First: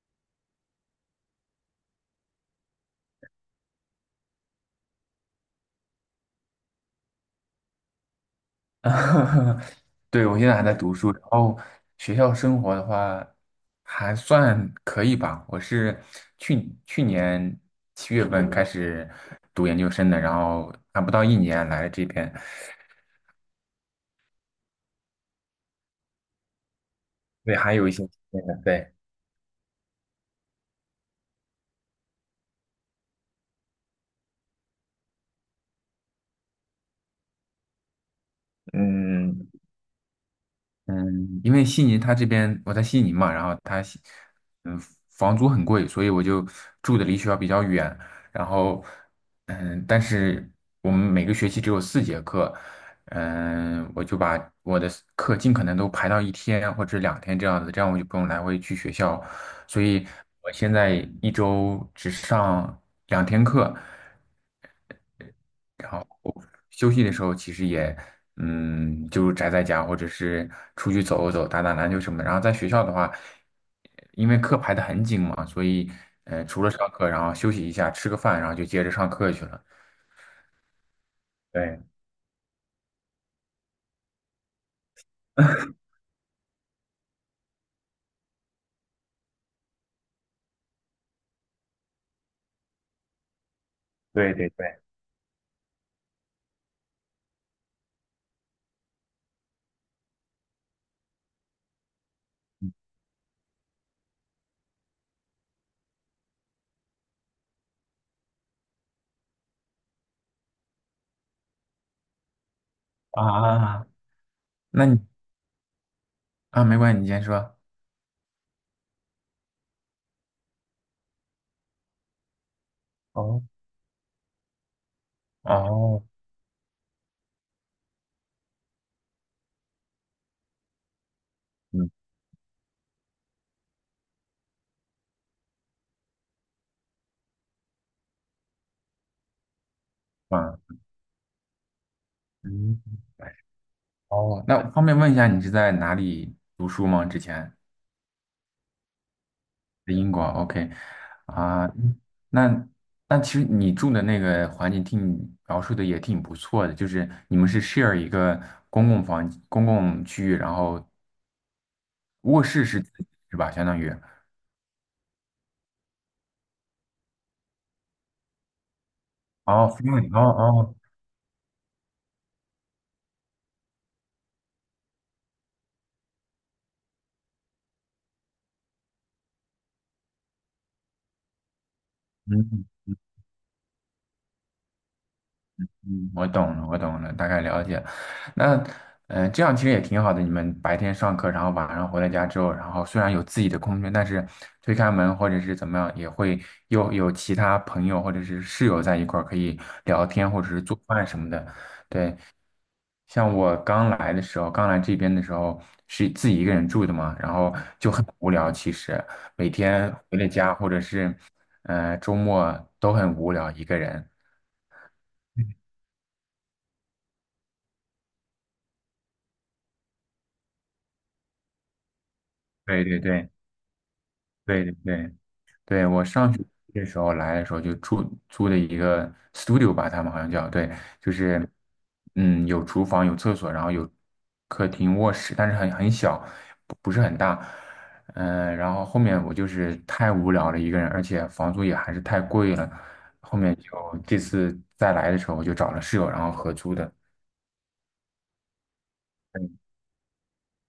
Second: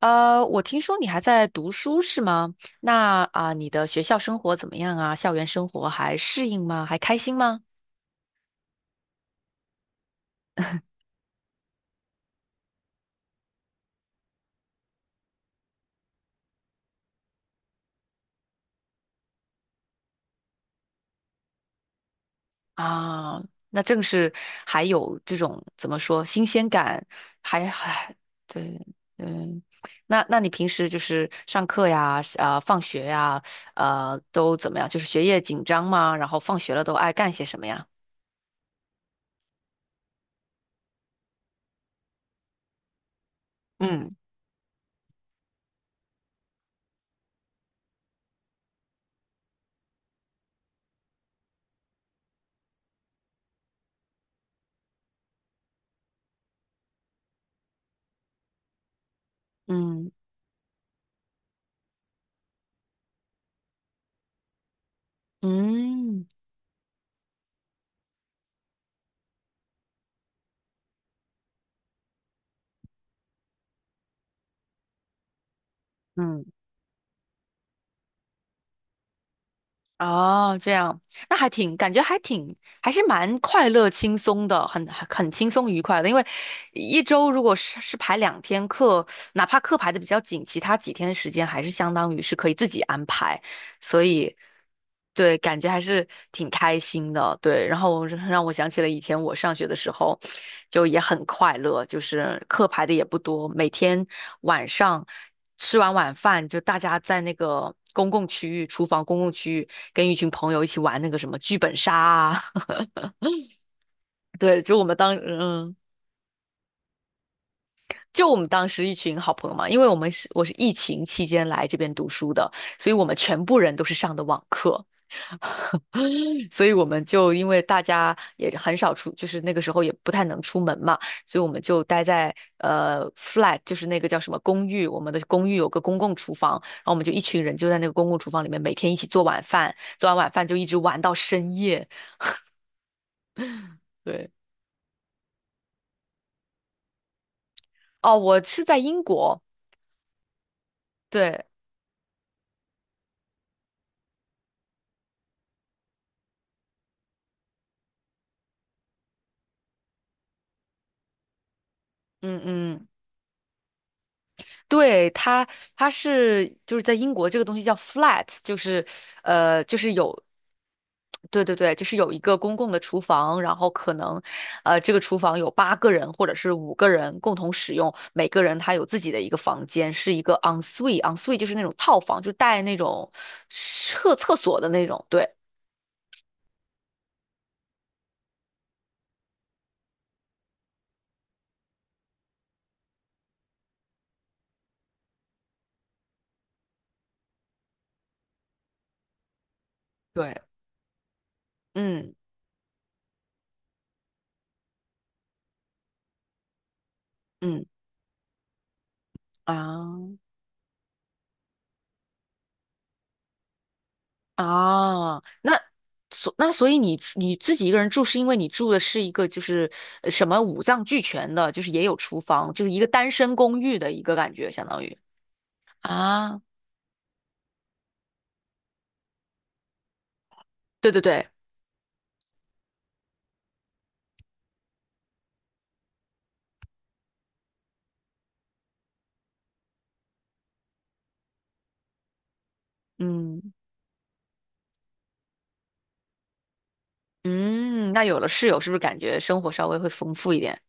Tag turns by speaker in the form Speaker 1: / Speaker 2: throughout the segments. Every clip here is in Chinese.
Speaker 1: 我听说你还在读书是吗？那啊，你的学校生活怎么样啊？校园生活还适应吗？还开心吗？
Speaker 2: 对，我现在还在读书，然后学校生活的话还算可以吧。我是去年七月份开始读研究生的，然后还不到一年来这边，
Speaker 1: 啊，那正是还有这种怎么说新鲜感，
Speaker 2: 对，
Speaker 1: 还
Speaker 2: 还有一些
Speaker 1: 还
Speaker 2: 经验的
Speaker 1: 对，
Speaker 2: 对，
Speaker 1: 嗯，那你平时就是上课呀，啊，放学呀，都怎么样？就是学业紧张吗？然后放学了都爱干些什么呀？
Speaker 2: 嗯，嗯，因为悉尼它这边我在悉尼嘛，然后它悉
Speaker 1: 嗯
Speaker 2: 嗯，房租很贵，所以我就住的离学校比较远。然后，但是我们每个学期只有四节课，我就把我的课尽可能都排到一天或者两天这样子，这样我就不用来回去学校。所以
Speaker 1: 嗯
Speaker 2: 我现在一周只上两天课，然后
Speaker 1: 嗯
Speaker 2: 休息的时候其实也，就宅在家或者是出去走走、打打篮球什么的。然后在学校的话，因为课排得很紧嘛，所以
Speaker 1: 嗯。
Speaker 2: 除了上课，然后休息一下，吃个饭，然后就接着上课去了。
Speaker 1: 哦，这样，那还挺，
Speaker 2: 对
Speaker 1: 感觉还挺，还是蛮快乐、轻松的，很轻松愉快的。因为一周如果是排两天课，哪怕课排的比较紧，其他几天的时间还是相当于是可以自己安排。所
Speaker 2: 对
Speaker 1: 以
Speaker 2: 对对，
Speaker 1: 对，感觉还是挺开心的。对，然后让我想起了以前我上学的时候，就也很快乐，就是课排的也不多，每天晚上吃完晚饭，就大家在那个公共区域、厨房公共区域，跟一群朋友一起玩那个什么剧本杀啊。
Speaker 2: 啊，
Speaker 1: 对，就我
Speaker 2: 那
Speaker 1: 们
Speaker 2: 你
Speaker 1: 当嗯。
Speaker 2: 啊，没关系，你先说。
Speaker 1: 就我们当时一群好朋友嘛，因为我们是我是疫情期间来这边读书的，所以我们
Speaker 2: 哦，
Speaker 1: 全部人都是上的网课。
Speaker 2: 哦，
Speaker 1: 所以我们就因为大家也很少出，就是那个时候也不太能出门嘛，所以我们就
Speaker 2: 嗯
Speaker 1: 待在flat，就是那个叫什么公寓，我们的公寓有个公共厨房，然后我们就一群人就在那个公共厨房里面每天一起做晚饭，做完晚饭
Speaker 2: 啊，
Speaker 1: 就一直玩到深夜。
Speaker 2: 嗯，
Speaker 1: 对，
Speaker 2: 哦，那方便问一下，你是在哪里读书吗？之前？
Speaker 1: 哦，我是在英国，
Speaker 2: 在英国，OK，
Speaker 1: 对，
Speaker 2: 啊，那那其实你住的那个环境听你描述的也挺不错的，就是你们是 share 一个公共房公共区域，然后
Speaker 1: 嗯
Speaker 2: 卧室是
Speaker 1: 嗯。
Speaker 2: 自己是吧？相当于
Speaker 1: 对，它，它是就是在英国这个东西叫 flat，就是
Speaker 2: 哦 f
Speaker 1: 就是
Speaker 2: r 哦
Speaker 1: 有，
Speaker 2: 哦，
Speaker 1: 对对对，就是有一个公共的厨房，然后可能这个厨房有8个人或者是5个人共同使用，每个人他有自己的一个房间，是一个 en suite 就是那种套房，就带
Speaker 2: 嗯
Speaker 1: 那种厕所的那种，对
Speaker 2: 嗯，我懂了，我懂了，大概了解。那，嗯、这样其实也挺好的。你们白天上课，然后晚上回到家之后，然后虽然有自己的空间，但是推开门或者是怎么样，也会又有其他朋友或者是室友在一块儿可以聊天
Speaker 1: 对，
Speaker 2: 或者是做饭什么的。
Speaker 1: 嗯
Speaker 2: 对，像我刚来的时候，刚来这边的时候是自己一个人住的嘛，然后
Speaker 1: 嗯
Speaker 2: 就很无聊。其实每天
Speaker 1: 啊，
Speaker 2: 回了家或者是，周末都很无聊，一个人。
Speaker 1: 啊，那所以你你自己一个人住，是因为你住的是一个就是呃什么五脏俱全的，就是也有厨房，就是一
Speaker 2: 对
Speaker 1: 个
Speaker 2: 对
Speaker 1: 单
Speaker 2: 对
Speaker 1: 身公寓的一个感觉，
Speaker 2: 对
Speaker 1: 相
Speaker 2: 对
Speaker 1: 当于
Speaker 2: 对。对，我上
Speaker 1: 啊，
Speaker 2: 学的时候来的时候就住租的一个 studio 吧，他们好像叫，对，
Speaker 1: 对对
Speaker 2: 就
Speaker 1: 对，
Speaker 2: 是嗯有厨房有厕所，然后有客厅卧室，但是很小，不是很大，嗯、然后后面我就是太无聊了一个人，而且房租也还是太贵了，后
Speaker 1: 嗯
Speaker 2: 面就这次再来的时候我就找了室友，然后合租的。
Speaker 1: 嗯，那有了室友，是不是感觉生
Speaker 2: 嗯
Speaker 1: 活稍微会丰富一点？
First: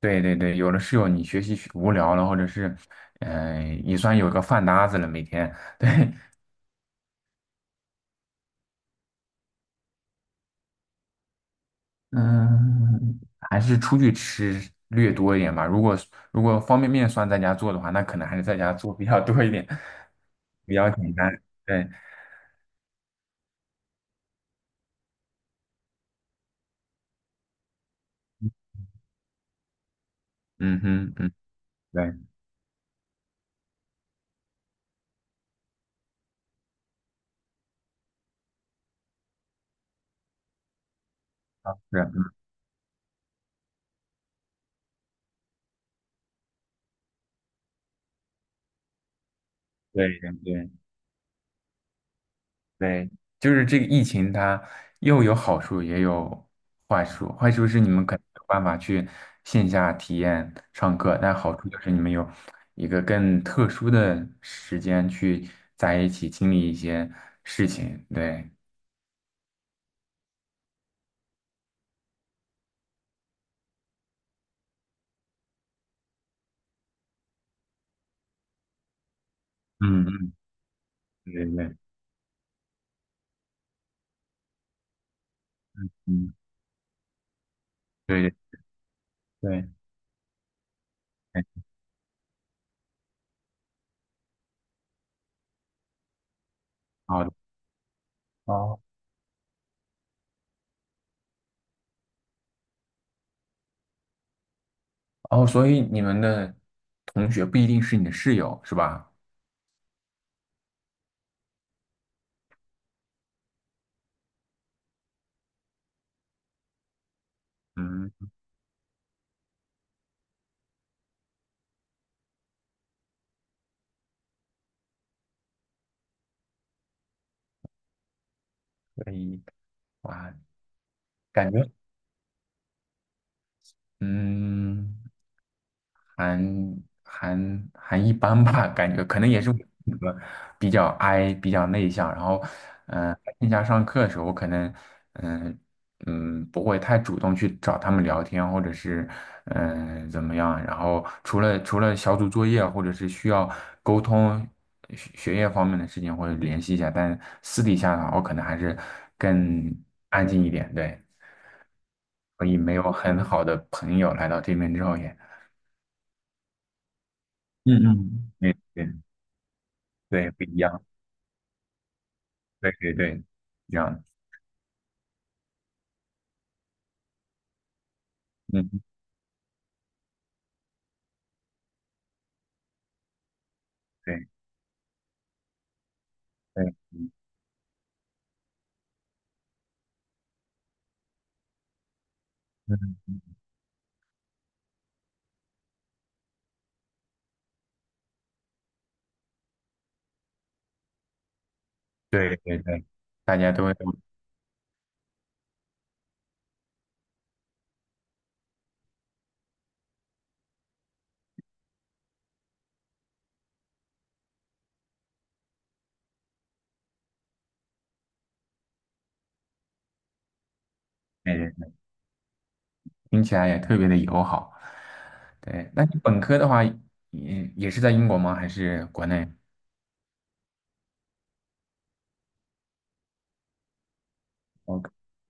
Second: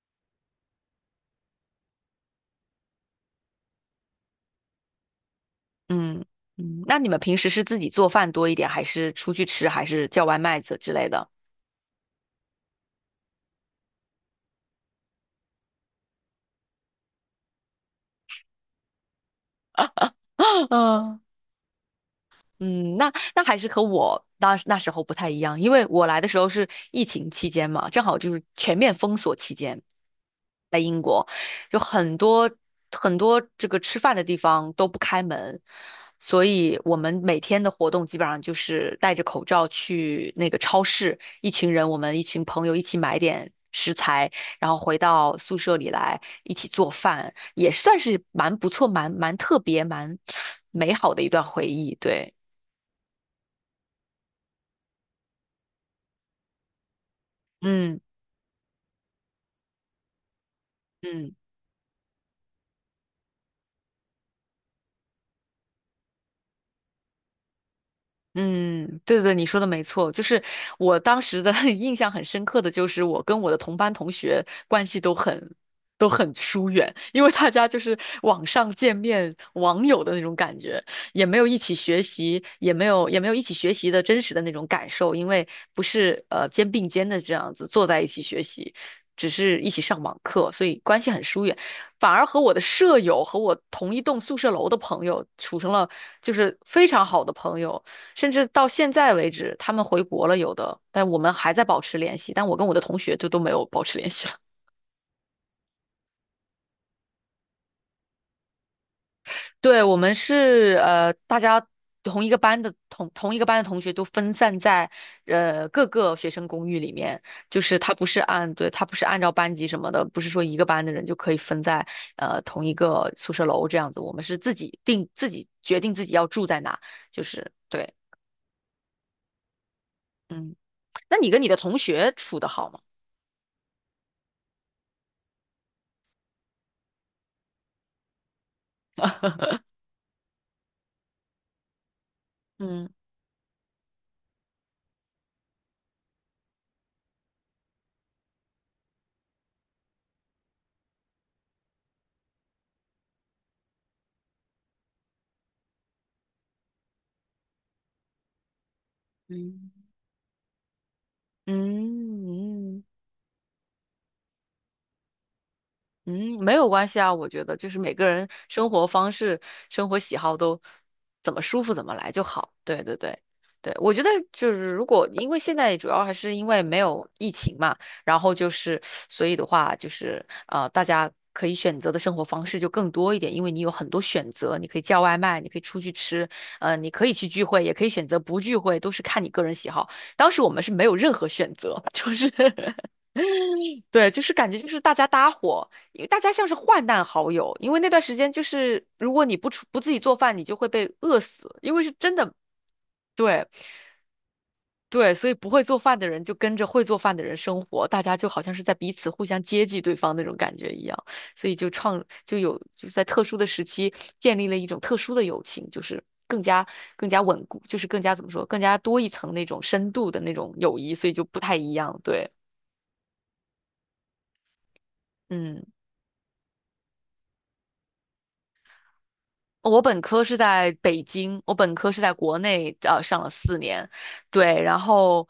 Speaker 2: 对对对，有了室友，你学习学无聊了，或者是，嗯、也算有个饭搭子了，每天，对，
Speaker 1: 嗯嗯，那你们平时是自己做饭多一点，还是出去吃，还是叫外卖子之类的？
Speaker 2: 嗯，还是出去吃略多一点吧。如果如果方便面算在家做的话，那可能还是在家做比较多一点，比较简
Speaker 1: 嗯
Speaker 2: 单。对，
Speaker 1: 嗯，那还是和我那时候不太一样，因为我来的时候是疫情期间嘛，正好就是全面封锁期间，在
Speaker 2: 嗯
Speaker 1: 英
Speaker 2: 哼，
Speaker 1: 国
Speaker 2: 嗯，
Speaker 1: 有
Speaker 2: 对，
Speaker 1: 很多这个吃饭的地方都不开门，所以我们每天的活动基本上就是戴着口罩去那个超市，一群人我
Speaker 2: 是啊，
Speaker 1: 们一群朋友一起买点食材，然后回到宿舍里来一起做饭，也算是蛮不错、蛮特别、
Speaker 2: 对
Speaker 1: 蛮
Speaker 2: 对 对
Speaker 1: 美好的一段回忆，对。
Speaker 2: 对，就是这个疫情它又有好处也有坏处。坏处是你
Speaker 1: 嗯
Speaker 2: 们可能没有办法去线下体验上课，
Speaker 1: 嗯，
Speaker 2: 但好处就是你们有一个更特殊的时间去在一起经历一些事情。对，
Speaker 1: 嗯，对对对，你说的没错，就是我当时的 印象很深刻的就是我跟我的同班同学关系都很疏远，因为大家就是网上见面网友
Speaker 2: 嗯
Speaker 1: 的那
Speaker 2: 嗯，
Speaker 1: 种感觉，也
Speaker 2: 对
Speaker 1: 没
Speaker 2: 对
Speaker 1: 有一起
Speaker 2: 对。
Speaker 1: 学习，也没有一起学习的真实的那种感受，因为不是
Speaker 2: 嗯，
Speaker 1: 肩并肩的这样子坐在一起
Speaker 2: 对
Speaker 1: 学习，只是
Speaker 2: 对，
Speaker 1: 一起上网课，所以关系很
Speaker 2: 对，
Speaker 1: 疏远。
Speaker 2: 哎
Speaker 1: 反而和我的舍友和我同一栋宿舍楼的朋友处成了就是非常
Speaker 2: 好
Speaker 1: 好的
Speaker 2: 的，
Speaker 1: 朋友。甚至到
Speaker 2: 哦
Speaker 1: 现在为止，他们回国了有的，但我们还在保持联系。但我跟我的同学就都没有保持联系了。
Speaker 2: 哦，所以你们的同学不一定是你的室友，是吧？
Speaker 1: 对，我们是大家同一个班的同学都分散在各个学生公寓里面，就是他不
Speaker 2: 嗯，
Speaker 1: 是按对他不是按照班级什么的，不是说一个班的人就可以分在同一个宿舍楼这样子。我们是自己决定自己要住在哪，就是对，
Speaker 2: 所以哇，
Speaker 1: 嗯。那你跟你
Speaker 2: 感
Speaker 1: 的
Speaker 2: 觉
Speaker 1: 同学处的好吗？
Speaker 2: 嗯。还还还一般吧，感觉可能也是我 性格比较 I 比较内向，然后，
Speaker 1: 嗯
Speaker 2: 线下上课的时候，我可能，嗯、嗯，不会太主动去找他们聊天，或者是，嗯、怎么样？然后除了小组作业，或者是需要沟通学学业方面的事情，或者联系一下，但私底下的话，我可能还是更
Speaker 1: 嗯。
Speaker 2: 安静一点，对，
Speaker 1: 嗯
Speaker 2: 所以没
Speaker 1: 嗯
Speaker 2: 有很好的朋友来到这边之后也，
Speaker 1: 嗯，没有关系啊，我觉得就是
Speaker 2: 嗯
Speaker 1: 每个人
Speaker 2: 嗯。对
Speaker 1: 生活
Speaker 2: 对。
Speaker 1: 方式、生活喜
Speaker 2: 对，
Speaker 1: 好
Speaker 2: 不一
Speaker 1: 都
Speaker 2: 样，
Speaker 1: 怎么舒服怎么来就好。
Speaker 2: 对
Speaker 1: 对
Speaker 2: 对
Speaker 1: 对对
Speaker 2: 对，
Speaker 1: 对，
Speaker 2: 一
Speaker 1: 我觉
Speaker 2: 样，
Speaker 1: 得就是如果因为现在主要还是因为没有疫情嘛，然后就是
Speaker 2: 嗯，
Speaker 1: 所以的话就是大家可以选择的生活方式就更多一点，因为你有很多选
Speaker 2: 对
Speaker 1: 择，你可以叫外卖，你可以出去吃，你
Speaker 2: 对
Speaker 1: 可以去聚会，也可以选择不聚会，都是看你个人喜好。当时我们是没有任何选择，就是
Speaker 2: 嗯
Speaker 1: 对，就是感觉就是大家搭伙，因为大家像是患难好友，因为那段时间就是如果你不出不自己做饭，你就会被饿死，因为是真的，
Speaker 2: 对对对，大
Speaker 1: 对
Speaker 2: 家都会，
Speaker 1: 对，所以不会做饭的人就跟着会做饭的人生活，大家就好像是在彼此互相接济对方那种感觉一样，所以就是在特殊的时期建立了一种特殊的友情，就是更加稳固，就是更加怎么说，更加多一层那种深度的那种友谊，所以就不
Speaker 2: 哎，
Speaker 1: 太一样，对，
Speaker 2: 听起来也特别的友好。
Speaker 1: 嗯。
Speaker 2: 对，那你本科的话，也也是在英国吗？还是国内？
Speaker 1: 我本科是在北京，我本科是在国内上了4年，对，然
Speaker 2: 我
Speaker 1: 后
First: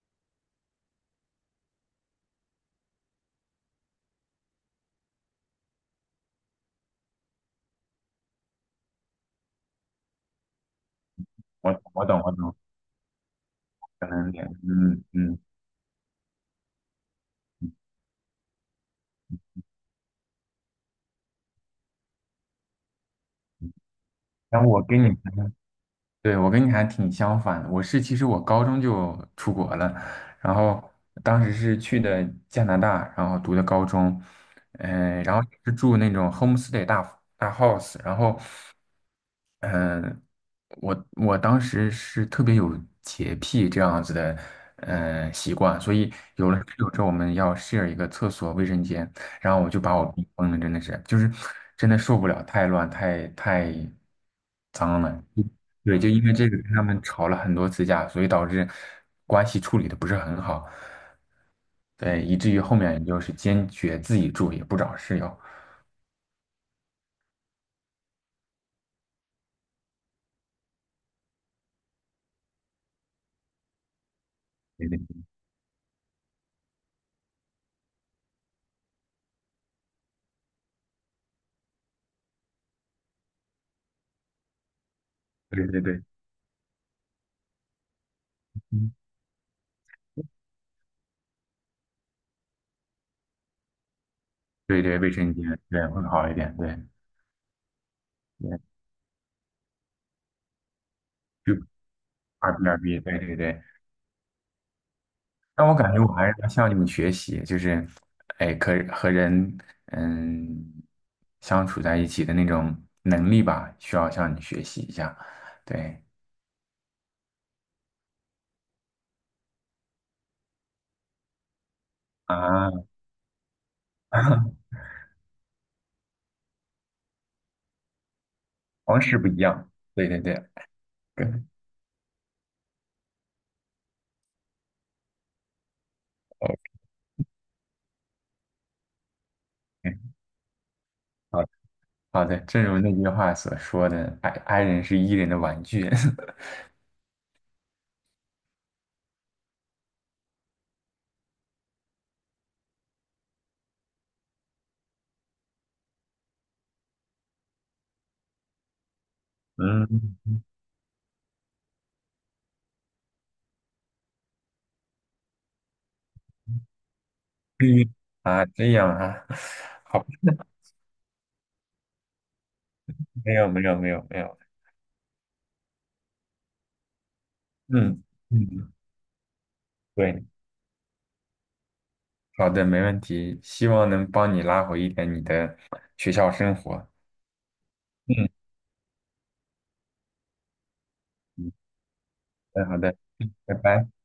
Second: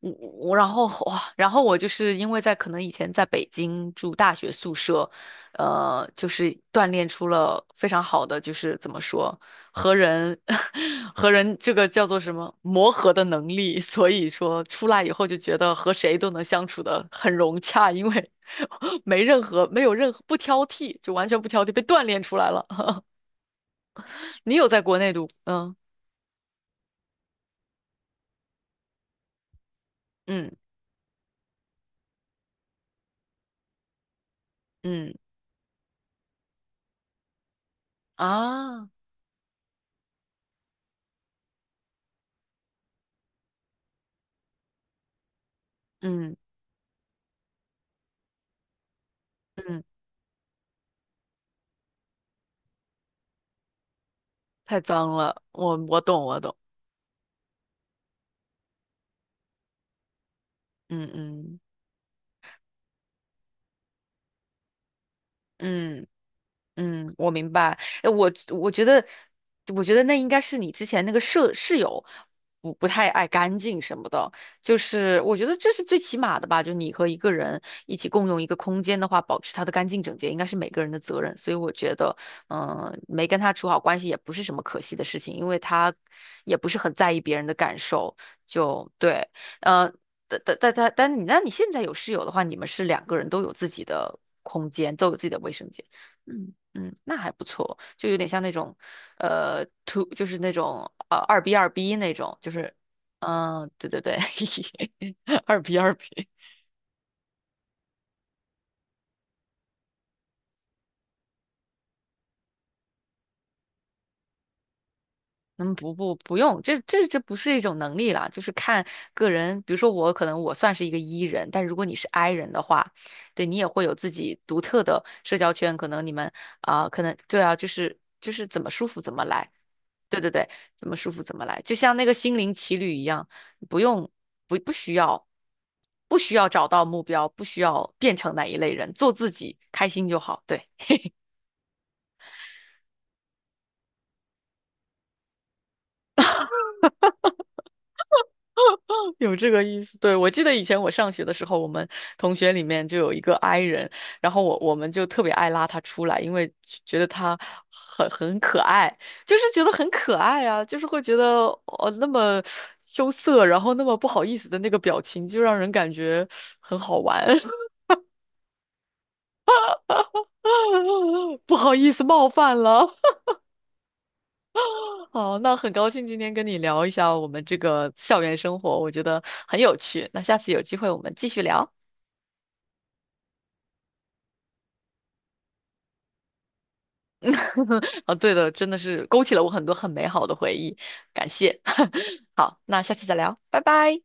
Speaker 1: 我然后哇，然后我就是因为在可能以前在北京住大学宿舍，就是锻炼出了非常好的就是怎么说和人 和人
Speaker 2: 我
Speaker 1: 这个
Speaker 2: 我
Speaker 1: 叫做
Speaker 2: 懂我
Speaker 1: 什么
Speaker 2: 懂，
Speaker 1: 磨合的能力，
Speaker 2: 可
Speaker 1: 所以
Speaker 2: 能也，
Speaker 1: 说出
Speaker 2: 嗯
Speaker 1: 来以后就
Speaker 2: 嗯。
Speaker 1: 觉得和谁都能相处的很融洽，因为 没有任何不挑剔，就完全不挑剔，被锻炼出来了。你
Speaker 2: 那
Speaker 1: 有在
Speaker 2: 我
Speaker 1: 国
Speaker 2: 跟你
Speaker 1: 内读？嗯
Speaker 2: 对，我跟你还挺相反的，我是其实我高中就出国了，然
Speaker 1: 嗯
Speaker 2: 后当时是去的加拿大，然后读的高中，
Speaker 1: 嗯
Speaker 2: 嗯、然后是住那种 homestay 大大 house，然后
Speaker 1: 啊，
Speaker 2: 呃，我我当时是特别有洁癖这样子的，习惯，所以
Speaker 1: 嗯
Speaker 2: 有了室友之后，我们要 share 一个厕所卫生间，然后我就
Speaker 1: 嗯，
Speaker 2: 把我逼疯了，真的是，就是真的受不了，太乱，太
Speaker 1: 太
Speaker 2: 脏
Speaker 1: 脏
Speaker 2: 了。
Speaker 1: 了，我
Speaker 2: 对，
Speaker 1: 我
Speaker 2: 就
Speaker 1: 懂
Speaker 2: 因为
Speaker 1: 我
Speaker 2: 这
Speaker 1: 懂，
Speaker 2: 个跟他们吵了很多次架，所以导致关系处理的不是很好，
Speaker 1: 嗯嗯
Speaker 2: 对，以至于后面就是坚决自己住，也不找室友。
Speaker 1: 嗯。嗯，我明白。我觉得，我觉得那应该是你之前那个室友不太爱干净什么的，就
Speaker 2: 对对
Speaker 1: 是我觉得这是最起码的吧。就你和一个人一起共用一个空间的话，保持它的干净整洁，应该是每个人的责任。所以我觉得，嗯、没跟他处好关系也不是什么可惜的事情，因为
Speaker 2: 对对
Speaker 1: 他
Speaker 2: 对，
Speaker 1: 也不是很在意别人的感受。就
Speaker 2: 嗯
Speaker 1: 对，呃，但你那你现在有室友的话，你们是两个人都有自己的空
Speaker 2: 对
Speaker 1: 间，
Speaker 2: 对，
Speaker 1: 都
Speaker 2: 卫
Speaker 1: 有自己
Speaker 2: 生
Speaker 1: 的
Speaker 2: 间
Speaker 1: 卫生间。
Speaker 2: 对会好一
Speaker 1: 嗯。
Speaker 2: 点，对。
Speaker 1: 嗯，那还不错，就有点像那种，就是那种二
Speaker 2: 就
Speaker 1: B 那种，就
Speaker 2: 二 b
Speaker 1: 是，
Speaker 2: 二 b 对对对。
Speaker 1: 嗯、对对对，二
Speaker 2: 但我
Speaker 1: B
Speaker 2: 感
Speaker 1: 二
Speaker 2: 觉我还
Speaker 1: B，
Speaker 2: 是要向你们学习，就是，哎，可和人嗯相处在一起的那种能力吧，需要向你学习一下。
Speaker 1: 嗯，不
Speaker 2: 对
Speaker 1: 不不用，这这不是一种能力啦，就是看个人。比如说我可能我算是一个 E 人，但如果你是 I 人的
Speaker 2: 啊，
Speaker 1: 话，对你也会有自己独 特的社交圈。可能你们啊、可能对啊，就是怎么舒服
Speaker 2: 方
Speaker 1: 怎
Speaker 2: 式
Speaker 1: 么
Speaker 2: 不一
Speaker 1: 来。
Speaker 2: 样。对
Speaker 1: 对
Speaker 2: 对
Speaker 1: 对
Speaker 2: 对，
Speaker 1: 对，怎么舒服
Speaker 2: 对
Speaker 1: 怎么来，就像那个心灵奇旅一样，不用不需要找到目标，不需要变成哪一类人，做自己开心
Speaker 2: OK，
Speaker 1: 就好。对。
Speaker 2: 好的好的，正如那句话所说的，i 人是 e 人的玩具。
Speaker 1: 有这个意思，对，我记得以前我上学的时候，我们同学里面就有一个 i 人，然后我们就特别爱拉他出来，因为觉得他很可爱，就是 觉得
Speaker 2: 嗯，
Speaker 1: 很可
Speaker 2: 嗯
Speaker 1: 爱啊，就是会觉得哦那么羞涩，然后那么不好意思的那个表情，就让人感觉很好玩，
Speaker 2: 啊，这样啊，好，
Speaker 1: 不好意思冒犯了。
Speaker 2: 没有没有没有没有，
Speaker 1: 好，那很高兴今天跟你聊一下我们这个
Speaker 2: 嗯
Speaker 1: 校园生
Speaker 2: 嗯，
Speaker 1: 活，我觉得很有趣。那
Speaker 2: 对。
Speaker 1: 下次有机会我们继续聊。
Speaker 2: 好的，没问题，希望能帮你拉回一点你的学校生活。
Speaker 1: 啊，
Speaker 2: 嗯，
Speaker 1: 对的，真的是勾起了我很多很美好的回忆，感
Speaker 2: 嗯，
Speaker 1: 谢。好，
Speaker 2: 好的，好
Speaker 1: 那下
Speaker 2: 的，
Speaker 1: 次再聊，
Speaker 2: 拜
Speaker 1: 拜
Speaker 2: 拜。
Speaker 1: 拜。